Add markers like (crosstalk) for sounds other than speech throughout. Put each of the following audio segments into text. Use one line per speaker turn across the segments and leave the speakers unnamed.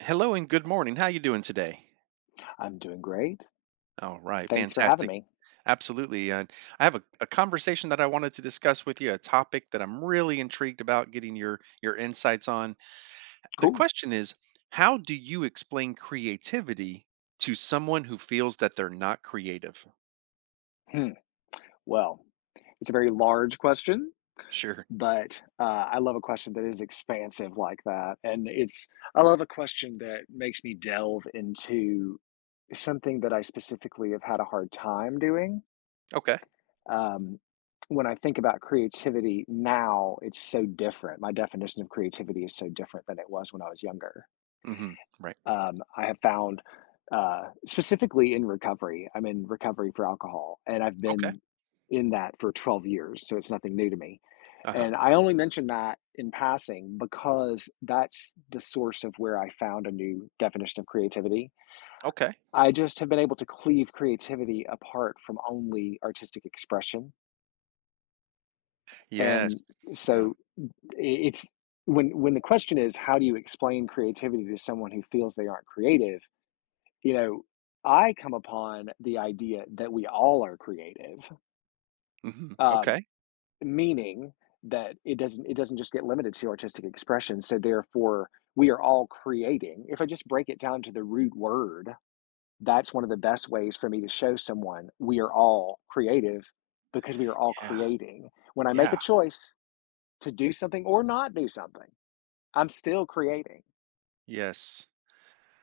Hello and good morning. How you doing today?
I'm doing great.
All right,
Thanks for having
fantastic.
me.
Absolutely. And I have a conversation that I wanted to discuss with you, a topic that I'm really intrigued about getting your insights on. The
Cool.
question is, how do you explain creativity to someone who feels that they're not creative?
Hmm. Well, it's a very large question,
Sure.
but I love a question that is expansive like that. I love a question that makes me delve into something that I specifically have had a hard time doing.
Okay.
Um, when I think about creativity now, it's so different. My definition of creativity is so different than it was when I was younger.
Hmm. Right.
I have found, specifically in recovery. I'm in recovery for alcohol, and I've
Okay.
been in that for 12 years, so it's nothing new to me.
Uh-huh.
And I only mention that in passing because that's the source of where I found a new definition of creativity.
Okay.
I just have been able to cleave creativity apart from only artistic expression.
Yes.
And
Yeah.
so it's when the question is how do you explain creativity to someone who feels they aren't creative, you know, I come upon the idea that we all are creative,
Hmm.
um,
Okay.
meaning that it doesn't just get limited to artistic expression. So therefore, we are all creating. If I just break it down to the root word, that's one of the best ways for me to show someone we are all creative because we are all
Yeah.
creating. When I make a
Yeah.
choice to do something or not do something, I'm still creating.
Yes.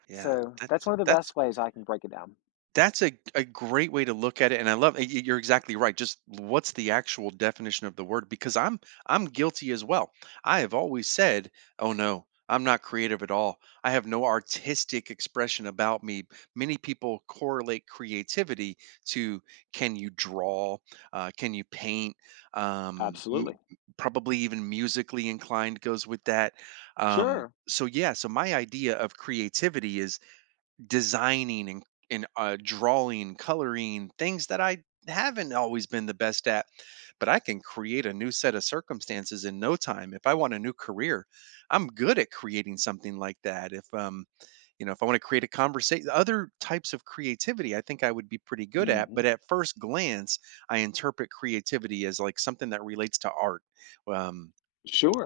Yeah.
So that's one of the best ways I can break it down.
That's a great way to look at it, and I love y y you're exactly right, just what's the actual definition of the word? Because I'm guilty as well. I have always said, "Oh, no, I'm not creative at all. I have no artistic expression about me." Many people correlate creativity to, "Can you draw? Can you paint?"
Absolutely.
M Probably even musically inclined goes with that. Um,
Sure.
so, yeah, so my idea of creativity is designing and drawing, coloring, things that I haven't always been the best at, but I can create a new set of circumstances in no time. If I want a new career, I'm good at creating something like that. If you know, if I want to create a conversation, other types of creativity, I think I would be pretty good at. But
Hmm.
at first glance, I interpret creativity as like something that relates to art. Um,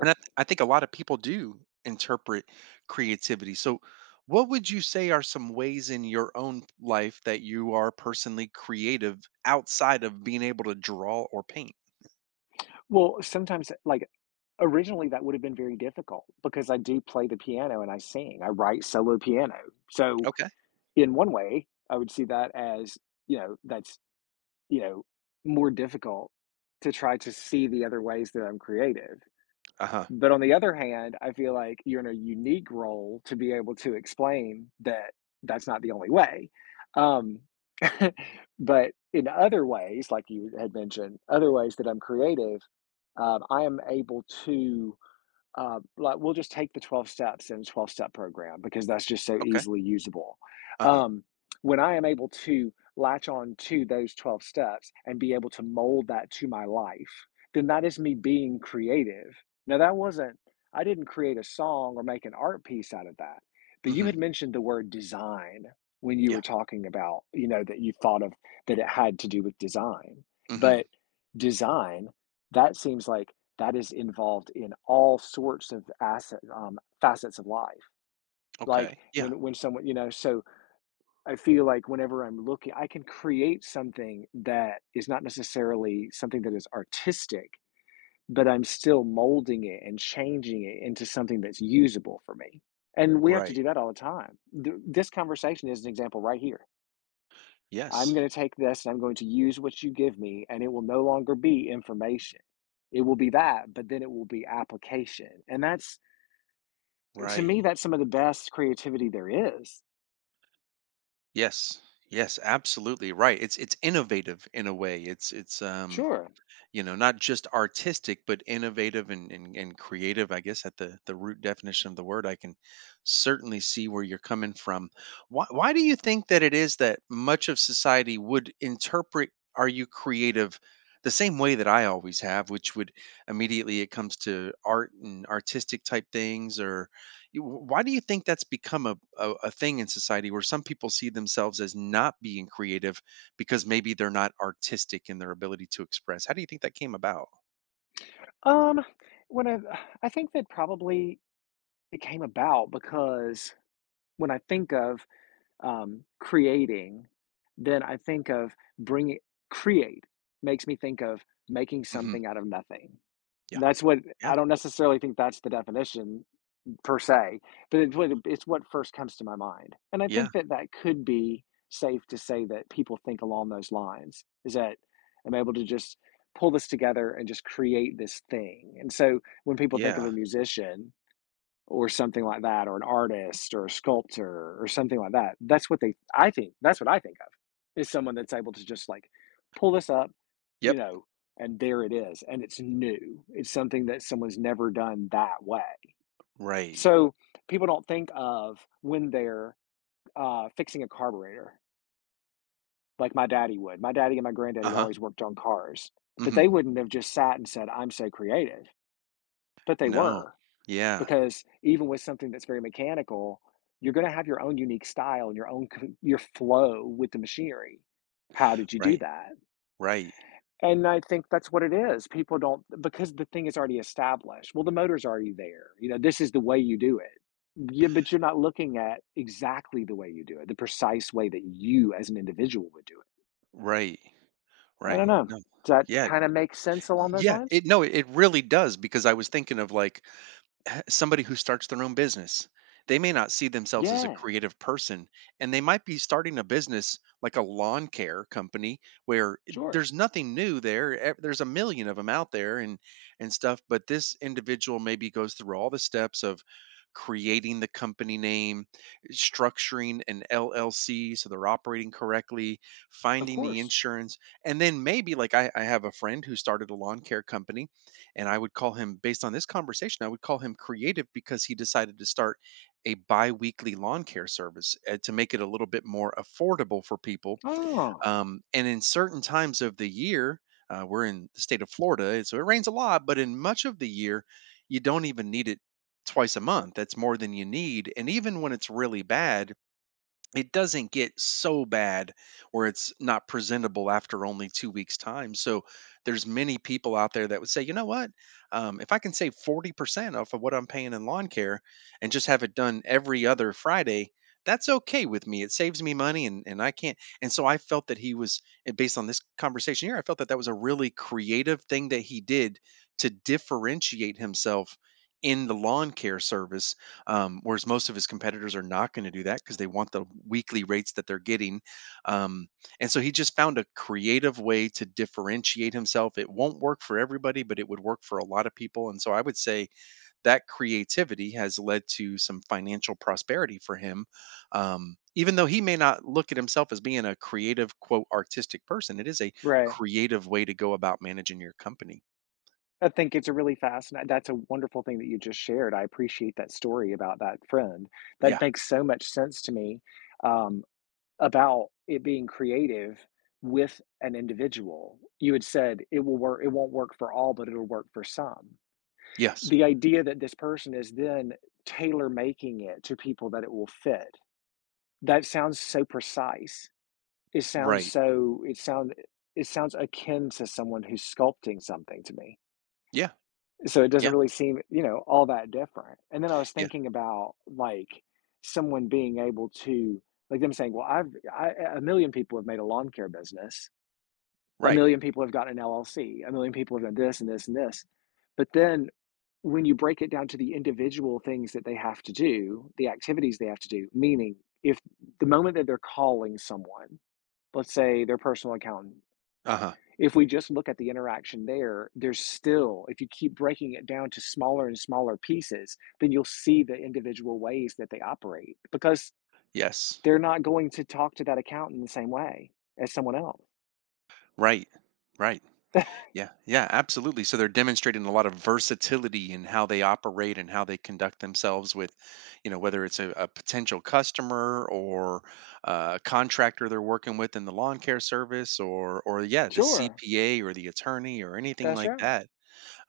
and I, th- I think a lot of people do interpret creativity. So, what would you say are some ways in your own life that you are personally creative outside of being able to draw or paint?
Well, sometimes, like, originally, that would have been very difficult because I do play the piano and I sing. I write solo piano. So,
Okay.
in one way, I would see that as, that's, you know, more difficult to try to see the other ways that I'm creative.
Uh huh.
But on the other hand, I feel like you're in a unique role to be able to explain that that's not the only way. Um, (laughs) but in other ways, like you had mentioned, other ways that I'm creative, I am able to like we'll just take the 12 steps and 12 step program because that's just so
Okay.
easily usable.
Uh huh.
Um, when I am able to latch on to those 12 steps and be able to mold that to my life, then that is me being creative. Now, that wasn't, I didn't create a song or make an art piece out of that, but you
Mm-hmm.
had mentioned the word design when you
Yeah.
were talking about, you know, that you thought of that it had to do with design.
Mm-hmm.
But design, that seems like that is involved in all sorts of asset facets of life. Like
Okay. Yeah.
when someone you know, so I feel like whenever I'm looking, I can create something that is not necessarily something that is artistic, but I'm still molding it and changing it into something that's usable for me. And we have to
Right.
do that all the time. This conversation is an example right here. I'm
Yes.
going to take this and I'm going to use what you give me, and it will no longer be information, it will be that, but then it will be application, and that's to me,
Right.
that's some of the best creativity there is.
Yes. Yes. Absolutely. Right. It's innovative in a way. It's
Sure.
you know, not just artistic but innovative and, and creative, I guess, at the root definition of the word. I can certainly see where you're coming from. Why do you think that it is that much of society would interpret "are you creative" the same way that I always have, which would immediately, it comes to art and artistic type things? Or you- why do you think that's become a thing in society where some people see themselves as not being creative because maybe they're not artistic in their ability to express? How do you think that came about?
Um, when I think that probably it came about because when I think of, creating, then I think of bringing create makes me think of making
Mhm.
something out of nothing.
Yeah.
That's what
Yeah.
I don't necessarily think that's the definition per se, but it's what first comes to my mind. And I
Yeah.
think that that could be safe to say that people think along those lines is that I'm able to just pull this together and just create this thing. And so when people think of a
Yeah.
musician or something like that, or an artist or a sculptor or something like that, that's what they, I think, that's what I think of is someone that's able to just like pull this up, you
Yep.
know, and there it is. And it's new. It's something that someone's never done that way.
Right.
So people don't think of when they're, fixing a carburetor like my daddy would. My daddy and my granddaddy
Uh-huh.
always worked on cars, but
Mhm.
they wouldn't have just sat and said, "I'm so creative," but they
No.
were,
Yeah.
because even with something that's very mechanical, you're gonna have your own unique style and your own c your flow with the machinery. How did you do
Right.
that?
Right.
And I think that's what it is. People don't because the thing is already established. Well, the motor's already there. You know, this is the way you do it. Yeah, but you're not looking at exactly the way you do it, the precise way that you as an individual would do
Right.
it. I don't
Right.
know.
No.
Does that
Yeah.
kind of make sense along those
Yeah.
lines?
It, no, it really does because I was thinking of like somebody who starts their own business. They may not see themselves as a
Yeah,
creative person, and they might be starting a business like a lawn care company where
sure.
there's nothing new there. There's a million of them out there and stuff, but this individual maybe goes through all the steps of creating the company name, structuring an LLC so they're operating correctly,
Of
finding the
course.
insurance, and then maybe, like, I have a friend who started a lawn care company, and I would call him, based on this conversation, I would call him creative because he decided to start a bi-weekly lawn care service, to make it a little bit more affordable for people.
Oh,
And in certain times of the year, we're in the state of Florida, and so it rains a lot, but in much of the year, you don't even need it twice a month. That's more than you need. And even when it's really bad, it doesn't get so bad where it's not presentable after only two weeks time. So there's many people out there that would say, you know what, if I can save 40% off of what I'm paying in lawn care, and just have it done every other Friday, that's okay with me. It saves me money. And I can't and so I felt that he was, and based on this conversation here, I felt that that was a really creative thing that he did to differentiate himself in the lawn care service. Whereas most of his competitors are not going to do that because they want the weekly rates that they're getting. Um, and so he just found a creative way to differentiate himself. It won't work for everybody, but it would work for a lot of people. And so I would say that creativity has led to some financial prosperity for him. Even though he may not look at himself as being a creative, quote, artistic person, it is a
right.
creative way to go about managing your company.
I think it's a really fascinating. That's a wonderful thing that you just shared. I appreciate that story about that friend. That
Yeah.
makes so much sense to me. Um, about it being creative with an individual. You had said it won't work for all, but it'll work for some.
Yes.
The idea that this person is then tailor making it to people that it will fit. That sounds so precise. It sounds
Right.
so it sound it sounds akin to someone who's sculpting something to me.
Yeah.
So it doesn't
Yeah.
really seem, you know, all that different. And then I was
Yeah.
thinking about, like, someone being able to like them saying, "Well, a million people have made a lawn care business. A
Right.
million people have gotten an LLC. A million people have done this and this and this." But then when you break it down to the individual things that they have to do, the activities they have to do, meaning if the moment that they're calling someone, let's say their personal accountant,
Uh huh.
if we just look at the interaction there, there's still, if you keep breaking it down to smaller and smaller pieces, then you'll see the individual ways that they operate because
Yes.
they're not going to talk to that account in the same way as someone else.
Right. Right.
(laughs)
Yeah. Yeah, absolutely. So they're demonstrating a lot of versatility in how they operate and how they conduct themselves with, you know, whether it's a potential customer or a contractor they're working with in the lawn care service, or yeah, the
Sure,
CPA or the attorney or anything
that's
like
right.
that.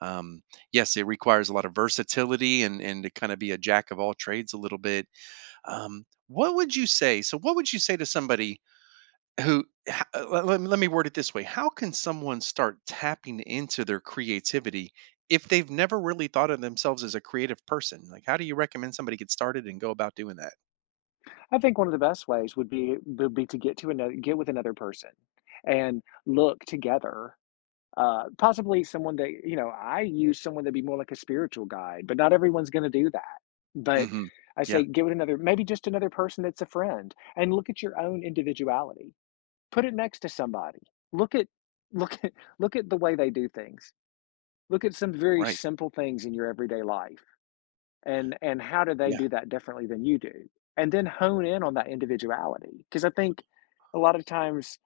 Um, yes, it requires a lot of versatility and to kind of be a jack of all trades a little bit. What would you say? So what would you say to somebody who ho- let, let me word it this way: how can someone start tapping into their creativity if they've never really thought of themselves as a creative person? Like, how do you recommend somebody get started and go about doing that?
I think one of the best ways would be to get with another person and look together. Possibly someone that, you know, I use someone that'd be more like a spiritual guide, but not everyone's going to do that. But
Hmm.
I say,
Yeah.
give it another, maybe just another person that's a friend, and look at your own individuality. Put it next to somebody. Look at, (laughs) look at, look at the way they do things. Look at some very
Right.
simple things in your everyday life and, how do they
Yeah.
do that differently than you do? And then hone in on that individuality. Cause I think a lot of times,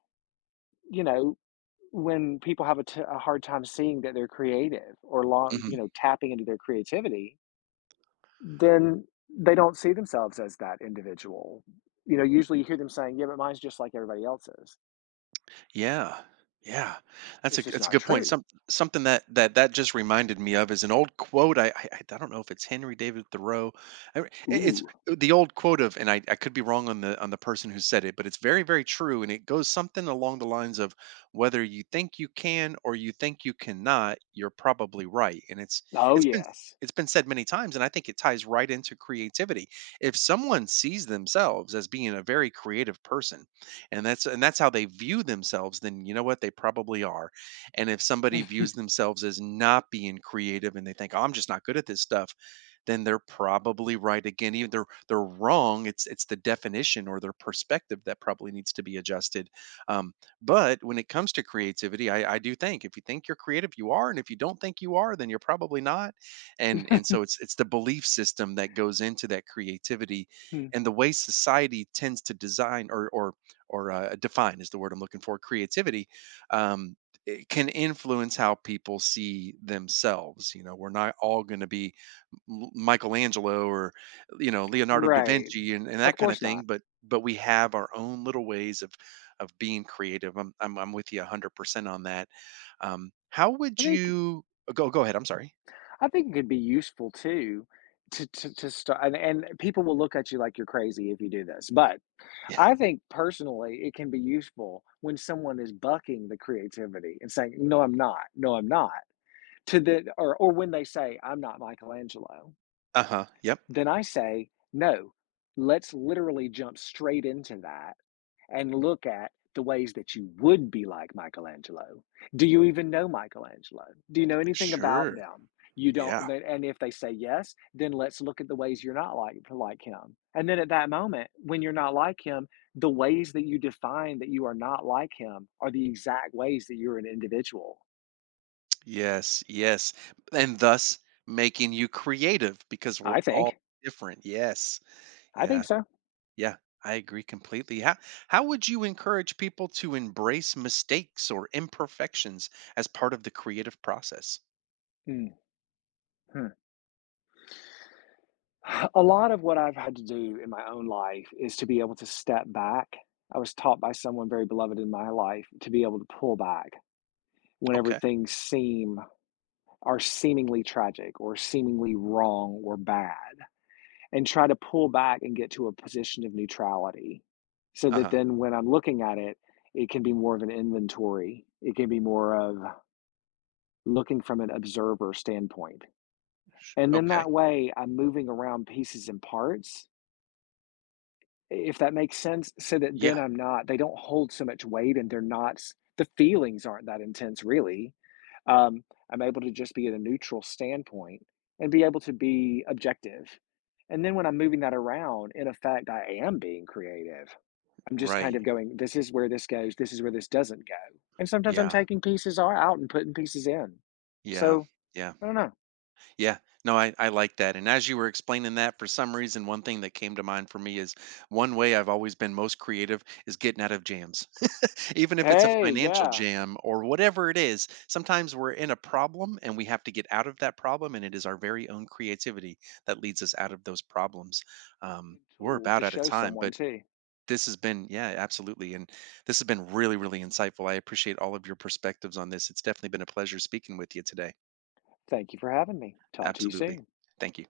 you know, when people have a hard time seeing that they're creative or long,
Mm-hmm.
tapping into their creativity, then they don't see themselves as that individual. You know, usually you hear them saying, "Yeah, but mine's just like everybody else's."
Yeah. Yeah. That's a
It's just
that's a
not
good point.
true.
Something that just reminded me of is an old quote. I don't know if it's Henry David Thoreau. I, it's
Ooh.
the old quote of, and I could be wrong on the person who said it, but it's very true. And it goes something along the lines of, whether you think you can or you think you cannot, you're probably right. And
Oh,
it's been
yes.
it's been said many times, and I think it ties right into creativity. If someone sees themselves as being a very creative person, and that's how they view themselves, then you know what? They probably are. And if somebody
(laughs)
views themselves as not being creative and they think, "Oh, I'm just not good at this stuff," then they're probably right again. Even they're wrong, it's the definition or their perspective that probably needs to be adjusted. Um, but when it comes to creativity, I do think if you think you're creative, you are, and if you don't think you are, then you're probably not. And so it's the belief system that goes into that creativity, and the way society tends to design or define, is the word I'm looking for, creativity, um, it can influence how people see themselves. You know, we're not all going to be Michelangelo or, you know, Leonardo da
Right.
Vinci, and
Of
that kind of
course not.
thing, but we have our own little ways of being creative. I'm with you 100% on that. Um, how
I
would
think
you, go go ahead, I'm sorry.
I think it could be useful too to start, and people will look at you like you're crazy if you do this, but
(laughs) Yeah.
I think personally it can be useful when someone is bucking the creativity and saying, "No, I'm not. No, I'm not." To the or when they say, "I'm not Michelangelo,"
Uh-huh. Yep.
then I say, "No, let's literally jump straight into that and look at the ways that you would be like Michelangelo. Do you even know Michelangelo? Do you know anything about
Sure.
them? You
Yeah.
don't, and if they say yes, then let's look at the ways you're not like him. And then at that moment, when you're not like him, the ways that you define that you are not like him are the exact ways that you're an individual.
Yes, yes, and thus making you creative because we're
I
all
think.
different. Yes.
I think
Yeah.
so.
Yeah. I agree completely. How would you encourage people to embrace mistakes or imperfections as part of the creative process?
Mhm. A lot of what I've had to do in my own life is to be able to step back. I was taught by someone very beloved in my life to be able to pull back whenever
Okay.
things seem are seemingly tragic or seemingly wrong or bad and try to pull back and get to a position of neutrality so that
Uh-huh.
then when I'm looking at it, it can be more of an inventory. It can be more of looking from an observer standpoint. And then
Okay.
that way I'm moving around pieces and parts, if that makes sense, so that
Yeah.
then I'm not they don't hold so much weight, and they're not the feelings aren't that intense really. Um, I'm able to just be at a neutral standpoint and be able to be objective. And then when I'm moving that around, in effect, I am being creative. I'm just kind
Right.
of going, this is where this goes, this is where this doesn't go. And sometimes I'm
Yeah.
taking pieces are out and putting pieces in.
Yeah.
So
Yeah.
I don't know.
Yeah, no, I like that. And as you were explaining that, for some reason, one thing that came to mind for me is one way I've always been most creative is getting out of jams. (laughs) Even if it's a
Hey,
financial
yeah.
jam or whatever it is, sometimes we're in a problem and we have to get out of that problem. And it is our very own creativity that leads us out of those problems. We're
Tool to
about out of
show
time,
someone
but
too.
this has been, yeah, absolutely. And this has been really, really insightful. I appreciate all of your perspectives on this. It's definitely been a pleasure speaking with you today.
Thank you for having me. Talk to you
Absolutely.
soon.
Thank you.